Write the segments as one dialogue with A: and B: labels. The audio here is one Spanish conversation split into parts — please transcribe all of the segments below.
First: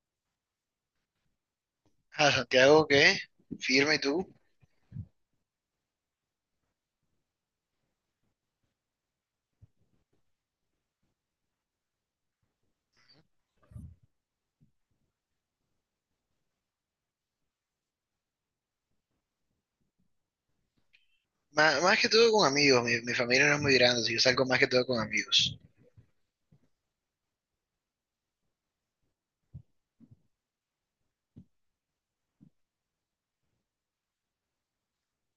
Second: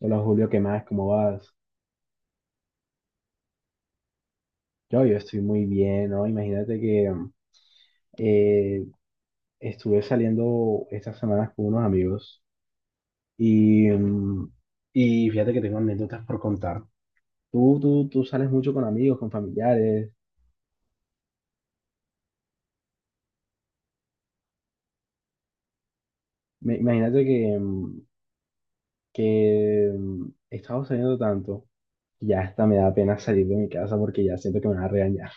A: Hola Julio, ¿qué más? ¿Cómo vas?
B: A Santiago, ¿qué? Firme, ¿y tú?
A: Yo estoy muy bien, ¿no? Imagínate que eh, estuve saliendo estas semanas con unos amigos y y fíjate que tengo anécdotas por contar. Tú sales mucho con amigos, con familiares.
B: Más que todo con amigos, mi familia no es muy grande, así que yo salgo más que todo con amigos.
A: Imagínate que, que he estado saliendo tanto que ya hasta me da pena salir de mi casa porque ya siento que me van a regañar.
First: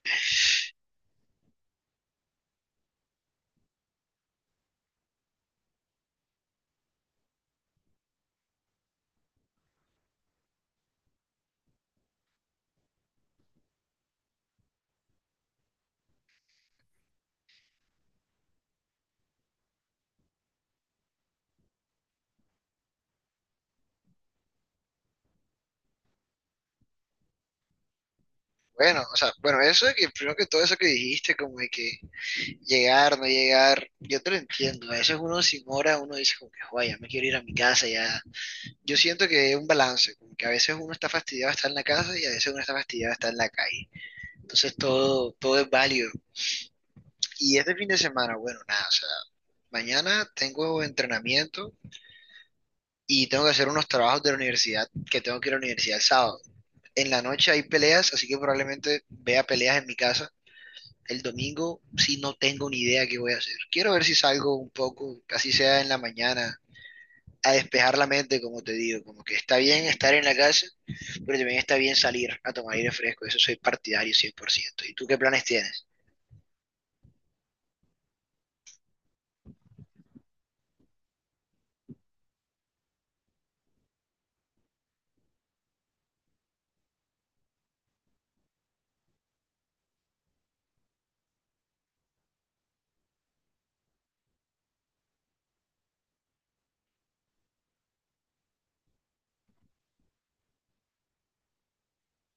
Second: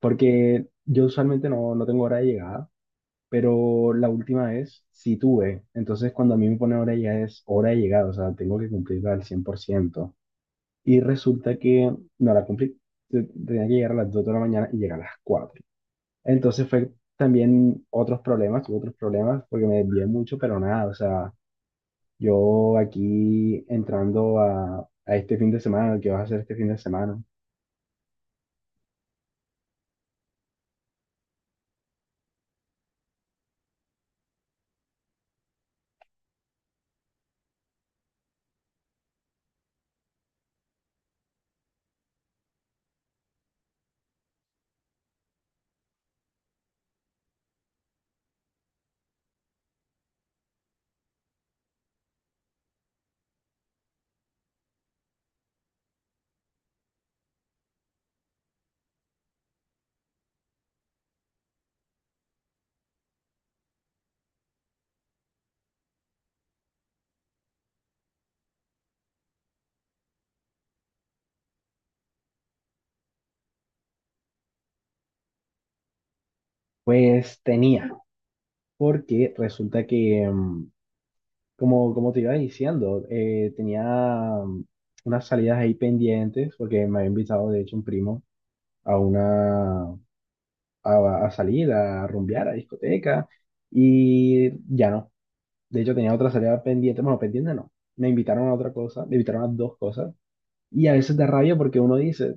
A: Porque yo usualmente no tengo hora de llegada. Pero la última vez sí tuve. Entonces, cuando a mí me pone hora ya es hora de llegada, o sea, tengo que cumplirla al 100%. Y resulta que no la cumplí. Tenía que llegar a las 2 de la mañana y llegar a las 4. Entonces fue también otros problemas, tuve otros problemas porque me desvié mucho, pero nada, o sea, yo aquí entrando a este fin de semana, ¿qué vas a hacer este fin de semana?
B: Bueno, o sea, bueno, eso de que primero que todo eso que dijiste, como de que llegar, no llegar, yo te lo entiendo. A veces uno sin hora, uno dice como que, "Joder, ya me quiero ir a mi casa, ya". Yo siento que es un balance, como que a veces uno está fastidiado de estar en la casa y a veces uno está fastidiado de estar en la calle. Entonces todo es válido. Y este fin de semana, bueno, nada, o sea, mañana tengo entrenamiento y tengo que hacer unos trabajos de la universidad, que tengo que ir a la universidad el sábado. En la noche hay peleas, así que probablemente vea peleas en mi casa. El domingo sí no tengo ni idea qué voy a hacer. Quiero ver si salgo un poco, así sea en la mañana, a despejar la mente, como te digo. Como que está bien estar en la casa, pero también está bien salir a tomar aire fresco. Eso soy partidario 100%. ¿Y tú qué planes tienes?
A: Pues tenía, porque resulta que como, como te iba diciendo, tenía mm, unas salidas ahí pendientes porque me había invitado, de hecho, un primo a una a salir, a rumbear, a discoteca y ya no. De hecho, tenía otra salida pendiente, bueno, pendiente no. Me invitaron a otra cosa, me invitaron a dos cosas y a veces da rabia porque uno dice,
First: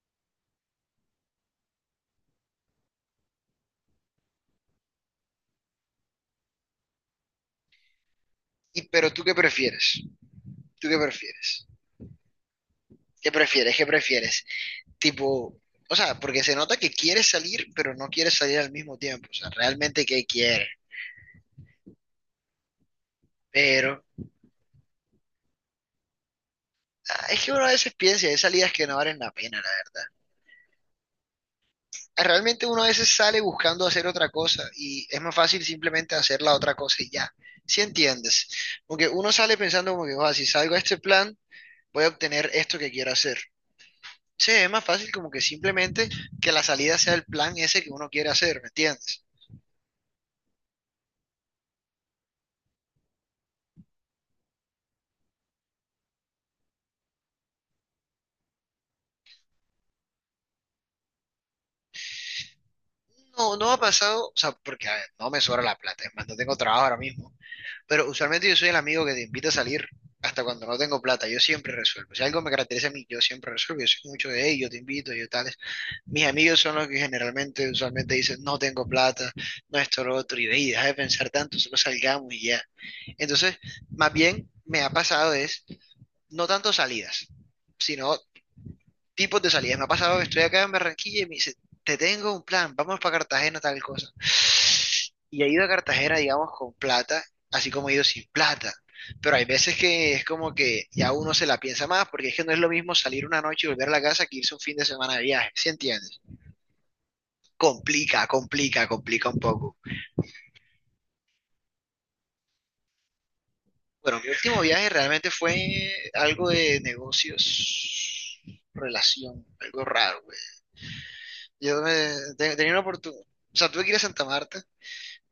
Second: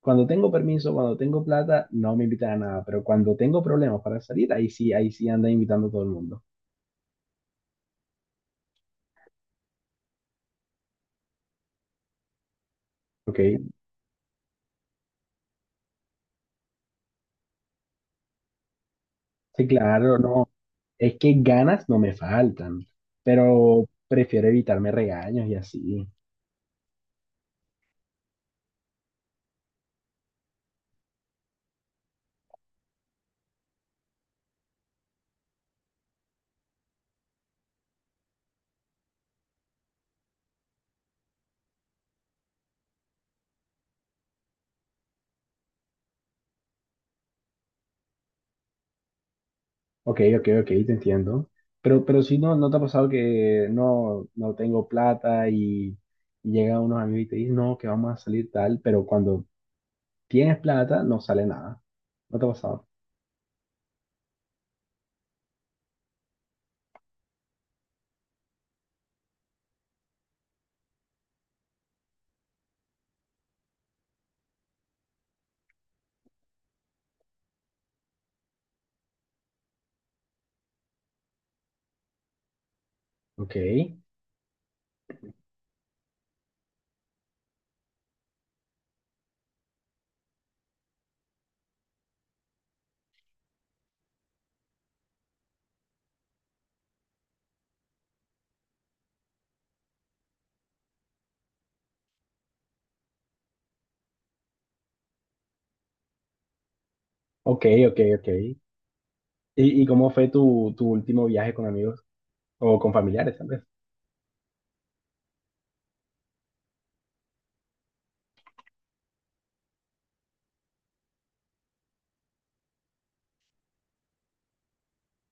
A: cuando tengo permiso, cuando tengo plata, no me invitan a nada, pero cuando tengo problemas para salir, ahí sí anda invitando a todo el mundo.
B: Y, ¿pero tú qué prefieres? ¿Tú qué prefieres? ¿Qué
A: ¿Ok?
B: prefieres? ¿Qué prefieres? Tipo, o sea, porque se nota que quiere salir, pero no quiere salir al mismo tiempo, o sea,
A: Sí,
B: realmente
A: claro,
B: que
A: no.
B: quiere,
A: Es que ganas no me faltan, pero
B: pero
A: prefiero evitarme regaños y así.
B: es que uno a veces piensa, hay salidas que no valen la pena, la verdad. Ah, realmente uno a veces sale buscando hacer otra cosa y es más fácil simplemente hacer la otra cosa y ya, si entiendes? Porque uno sale pensando como que, "Joda, si salgo a este plan, voy a obtener esto que quiero hacer". Sí, es más fácil como que simplemente que la salida sea el plan ese que uno quiere hacer, ¿me entiendes?
A: Ok, ok, ok, te entiendo. Pero si no, ¿no te ha pasado que no tengo plata y llegan unos amigos y te dicen, no, que vamos a salir tal, pero cuando tienes plata no sale nada? ¿No te ha pasado?
B: No, no ha pasado, o sea, porque a ver, no me sobra la plata, es más, no tengo trabajo ahora mismo, pero usualmente yo soy el amigo que te invita a salir hasta cuando no tengo plata. Yo siempre resuelvo, si algo me caracteriza a mí, yo siempre resuelvo. Yo soy mucho de, hey, yo te invito, yo tales. Mis amigos son los que generalmente, usualmente dicen, no tengo plata, no esto, lo otro, y ve, y deja de pensar tanto, solo salgamos y ya.
A: Ok,
B: Entonces, más bien, me ha pasado es, no tanto salidas, sino tipos de salidas. Me ha pasado que estoy acá en Barranquilla y me dice, te tengo un plan, vamos para Cartagena, tal cosa. Y he ido a Cartagena, digamos, con plata, así como he ido sin plata. Pero hay veces que es como que ya uno se la piensa más, porque es que no es lo mismo salir una noche y volver a la casa que irse un fin de semana de viaje, ¿sí entiendes?
A: ok, ok,
B: Complica,
A: ok.
B: complica, complica un poco.
A: Y cómo fue tu último viaje con amigos o con familiares, tal vez?
B: Bueno, mi último viaje realmente fue algo de negocios, relación, algo raro, güey. Yo me, tenía una oportunidad, o sea, tuve que ir a Santa Marta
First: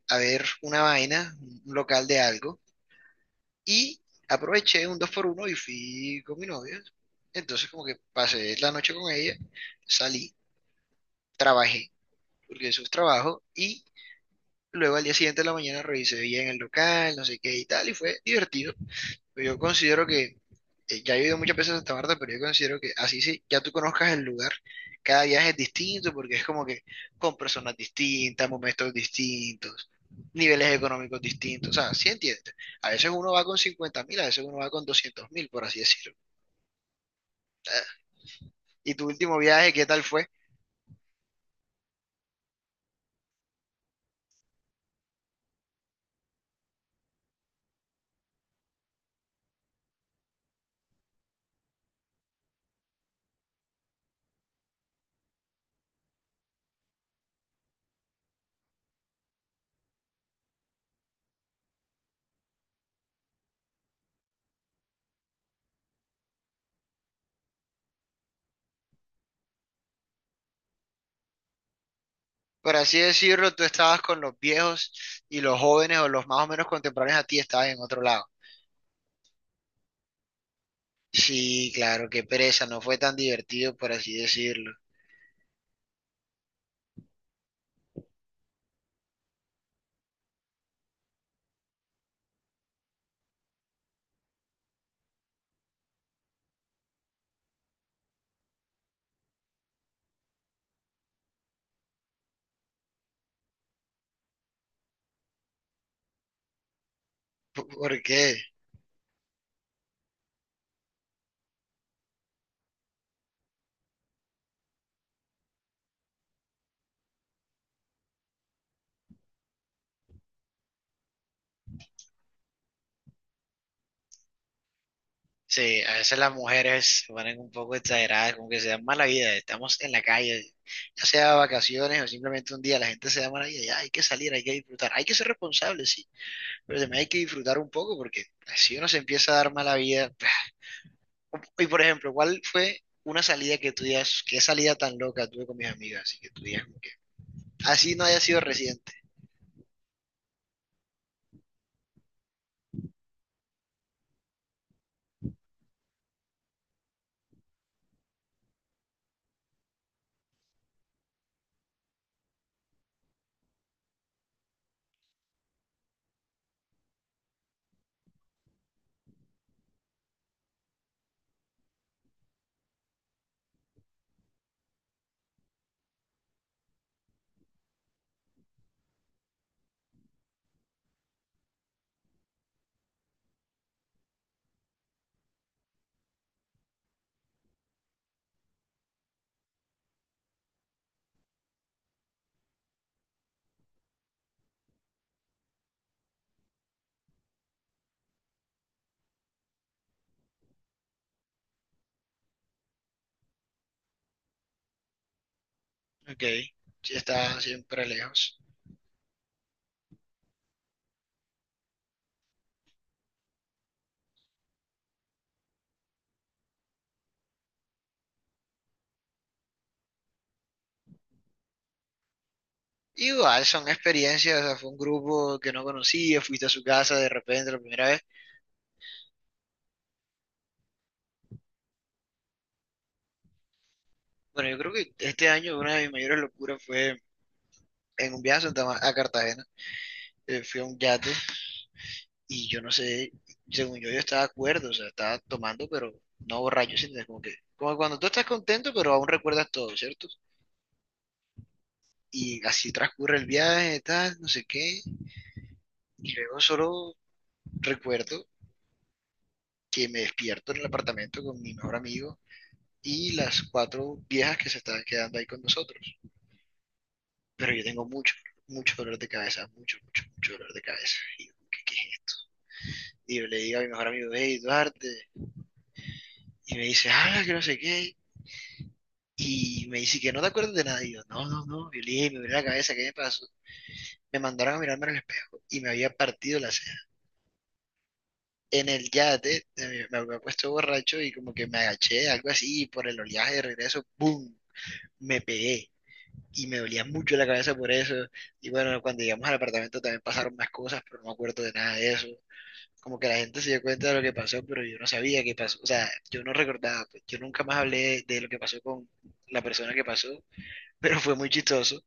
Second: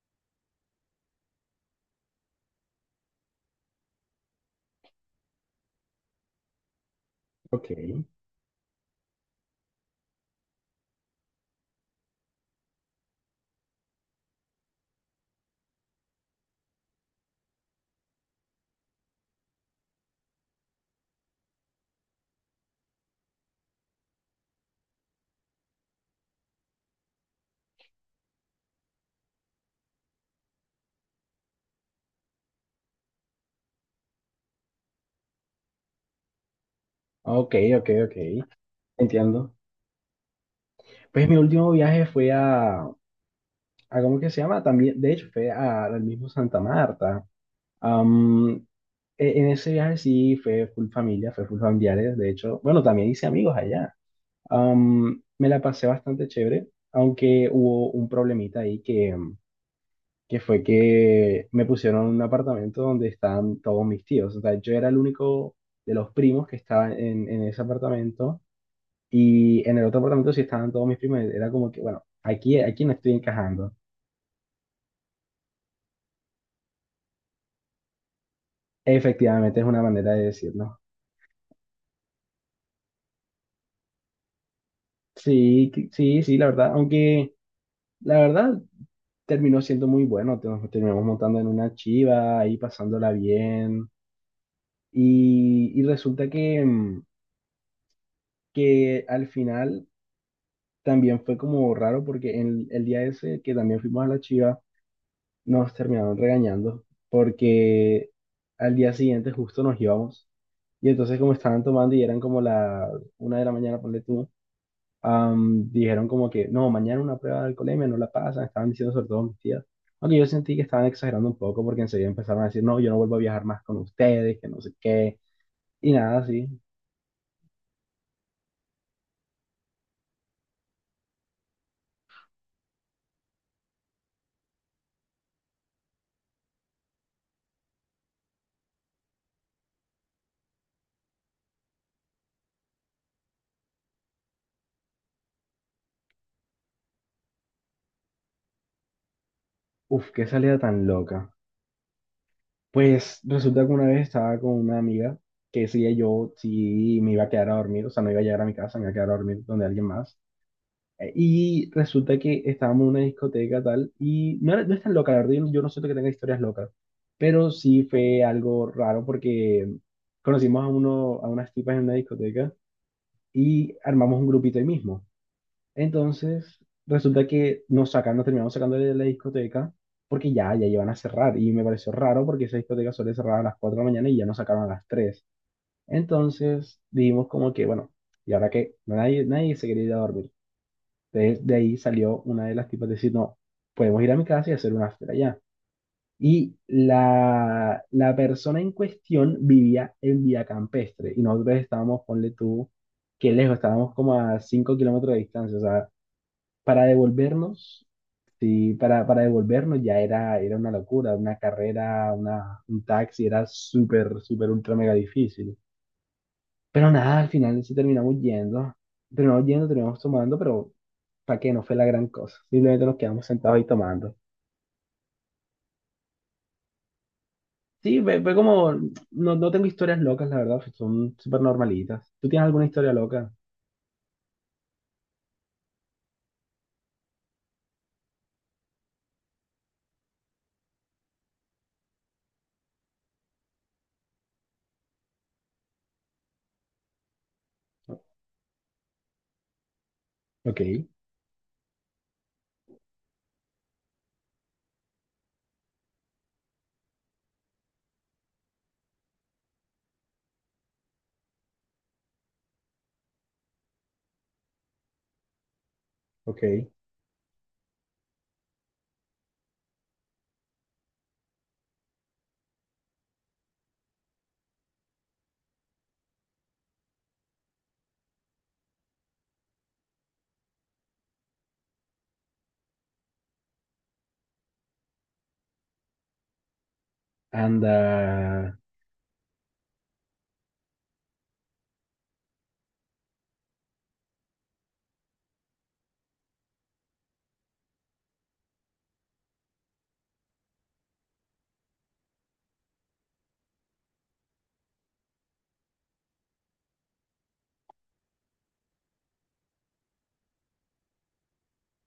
B: a ver una vaina, un local de algo, y aproveché un 2x1 y fui con mi novia.
A: Ok,
B: Entonces como que pasé la noche con ella, salí, trabajé, porque eso es trabajo, y luego al día siguiente de la mañana revisé bien el local, no sé qué y tal, y fue divertido. Yo considero que, ya he ido muchas veces a Santa Marta, pero yo considero que así sí, ya tú conozcas el lugar, cada viaje es distinto porque es como que con personas distintas, momentos distintos, niveles económicos distintos, o sea, sí entiendes. A veces uno va con 50.000, a veces uno va con 200.000, por así decirlo.
A: ok, ok,
B: Ah,
A: ok,
B: ¿y tu último
A: entiendo.
B: viaje, qué tal fue?
A: Pues mi último viaje fue a ¿cómo que se llama? También, de hecho, fue al mismo Santa Marta. Am, en ese viaje sí fue full familia, fue full familiares, de hecho, bueno, también hice amigos allá. Me la pasé bastante chévere, aunque hubo un problemita ahí que, que fue que me pusieron en un apartamento donde estaban todos mis tíos. O sea, yo era el único de los primos que estaba en ese apartamento y en el otro apartamento sí estaban todos mis primos. Era como que, bueno, aquí,
B: Por
A: aquí no
B: así
A: estoy
B: decirlo, tú
A: encajando.
B: estabas con los viejos y los jóvenes o los más o menos contemporáneos a ti estaban en otro lado.
A: Efectivamente, es una manera de decirlo.
B: Sí, claro, qué pereza, no fue tan divertido, por así decirlo.
A: Sí, sí, la verdad. Aunque la verdad terminó siendo muy bueno. Nos terminamos montando en una chiva, ahí pasándola bien. Y resulta que, que al final también fue como raro porque en el día ese que también fuimos a la chiva, nos terminaron regañando
B: ¿Por
A: porque
B: qué?
A: al día siguiente justo nos íbamos. Y entonces como estaban tomando y eran como la 1 de la mañana, ponle tú. Dijeron como que, no, mañana una prueba de alcoholemia, no la pasan, estaban diciendo sobre todo mis tías. Aunque yo sentí que estaban exagerando un poco porque enseguida empezaron a decir, no, yo no vuelvo a viajar más con ustedes, que no sé qué,
B: Sí,
A: y
B: a
A: nada
B: veces las
A: así.
B: mujeres se ponen un poco exageradas, como que se dan mala vida. Estamos en la calle, ya sea vacaciones o simplemente un día, la gente se da mala vida. Ya hay que salir, hay que disfrutar, hay que ser responsable, sí, pero también hay que disfrutar un poco porque si uno se empieza a dar mala vida. Y por ejemplo, ¿cuál fue una salida que tú digas, qué salida tan loca tuve con mis amigas? Así que tú digas, como que así no haya sido reciente.
A: Uf, qué salida tan loca. Pues resulta que una vez estaba con una amiga que decía yo sí me iba a quedar a dormir, o sea, no iba a llegar a mi casa, me iba a quedar a dormir donde alguien más. Y resulta que estábamos en una discoteca tal, y no, no es tan loca, la verdad, yo no siento que tenga historias locas, pero sí fue algo raro porque conocimos a, uno, a unas tipas en una discoteca y armamos un grupito ahí mismo. Entonces, resulta que nos sacan, nos terminamos sacando de la discoteca porque ya, ya iban a cerrar, y me pareció raro porque esa discoteca suele cerrar a las 4 de la mañana y ya nos sacaron a las 3. Entonces, dijimos como que, bueno, y ahora que nadie se quería ir a dormir. Entonces, de ahí salió una de las tipas decir, no, podemos ir a mi casa y hacer un after allá. Y la persona en cuestión vivía en Vía Campestre y nosotros estábamos, ponle tú, que lejos, estábamos como a 5 km de distancia. O sea,
B: Ok,
A: para
B: sí, está siempre
A: devolvernos,
B: lejos.
A: sí, para devolvernos ya era, era una locura, una carrera, una, un taxi, era súper, súper, ultra, mega difícil. Pero nada, al final sí terminamos yendo, terminamos yendo, terminamos tomando, pero para que no fue la gran cosa. Simplemente nos quedamos
B: Igual,
A: sentados ahí
B: son
A: tomando.
B: experiencias, o sea, fue un grupo que no conocía, fuiste a su casa de repente la primera
A: Sí,
B: vez.
A: ve fue como, no, no tengo historias locas, la verdad, son súper normalitas. ¿Tú tienes alguna historia loca?
B: Bueno, yo creo que este año una de mis mayores locuras fue en un viaje a, Santa Ma- a Cartagena. Fui a un yate y yo no sé, según yo, yo estaba acuerdo, o sea, estaba tomando, pero no borracho, sino como que, como cuando tú estás contento, pero aún recuerdas todo, ¿cierto?
A: Ok,
B: Y así transcurre el viaje, tal, no sé qué. Y luego solo recuerdo que me despierto en el apartamento con mi mejor amigo y las cuatro viejas que se estaban quedando ahí con nosotros.
A: ok.
B: Pero yo tengo mucho, mucho dolor de cabeza, mucho, mucho, mucho dolor de cabeza. Y yo, ¿qué, qué y le digo a mi mejor amigo, hey, Duarte, y me dice, ah, que no sé qué, y me dice que no te acuerdas de nada, y yo, no, no, no, y yo le dije, me miré la cabeza, ¿qué me pasó? Me mandaron a mirarme en el espejo y me había partido la ceja.
A: Anda.
B: En el yate me había puesto borracho y como que me agaché, algo así, y por el oleaje de regreso, ¡boom! Me pegué y me dolía mucho la cabeza por eso. Y bueno, cuando llegamos al apartamento también pasaron más cosas, pero no me acuerdo de nada de eso. Como que la gente se dio cuenta de lo que pasó, pero yo no sabía qué pasó. O sea, yo no recordaba, pues, yo nunca más hablé de lo que pasó con la persona que pasó, pero fue muy chistoso.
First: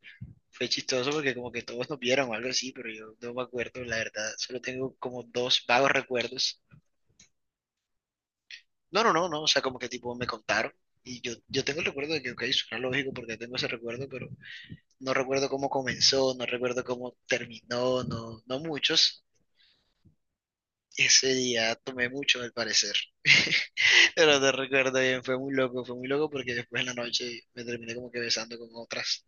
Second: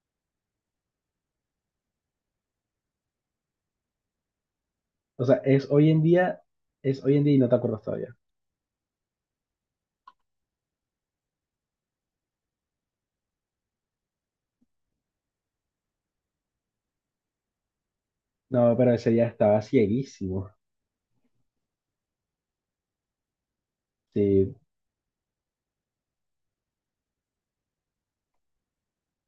B: Fue chistoso porque como que todos nos vieron o algo así, pero yo no me acuerdo, la verdad. Solo tengo como
A: O sea,
B: dos
A: es hoy
B: vagos
A: en día,
B: recuerdos.
A: es hoy en día y no te acuerdas todavía.
B: No, no, no, no. O sea, como que tipo me contaron. Y yo tengo el recuerdo de que, ok, suena lógico porque tengo ese recuerdo, pero no recuerdo cómo comenzó, no recuerdo cómo terminó, no, no
A: No, pero ese
B: muchos.
A: día estaba cieguísimo.
B: Ese día tomé mucho, al parecer. Pero te
A: Sí,
B: recuerdo bien, fue muy loco porque después en la noche me terminé como que besando con otras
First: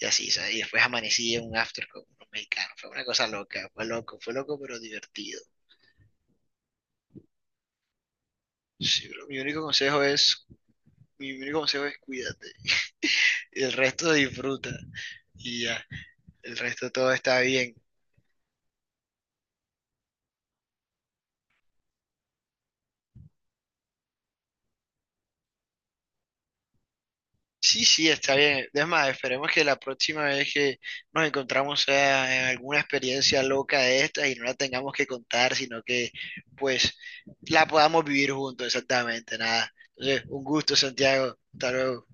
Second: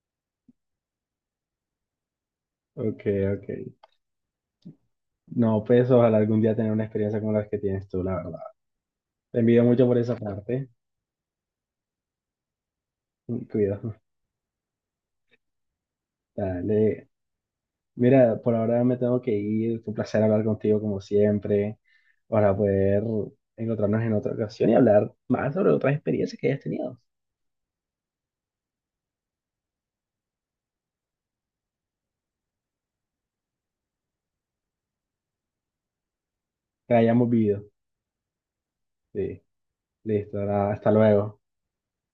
B: y así, ¿sabes? Y después amanecí en un after con unos mexicanos. Fue
A: ok,
B: una cosa
A: ok.
B: loca, fue loco, pero divertido.
A: No, pues ojalá algún día tener una experiencia como la que tienes tú, la verdad.
B: Sí, bro, mi
A: Te
B: único
A: envidio mucho por
B: consejo
A: esa
B: es,
A: parte.
B: mi único consejo es cuídate. Y el
A: Cuidado.
B: resto disfruta. Y ya, el resto
A: Dale.
B: todo está bien.
A: Mira, por ahora me tengo que ir. Fue un placer hablar contigo como siempre, para poder encontrarnos en otra ocasión y hablar más sobre otras experiencias que hayas tenido,
B: Sí, sí, está bien. Es más, esperemos que la próxima vez que nos encontramos sea en alguna experiencia loca de estas y no la tengamos que contar, sino que pues
A: que hayamos vivido.
B: la podamos vivir juntos, exactamente,
A: Sí,
B: nada. Entonces,
A: listo,
B: un
A: nada,
B: gusto,
A: hasta
B: Santiago.
A: luego.
B: Hasta luego.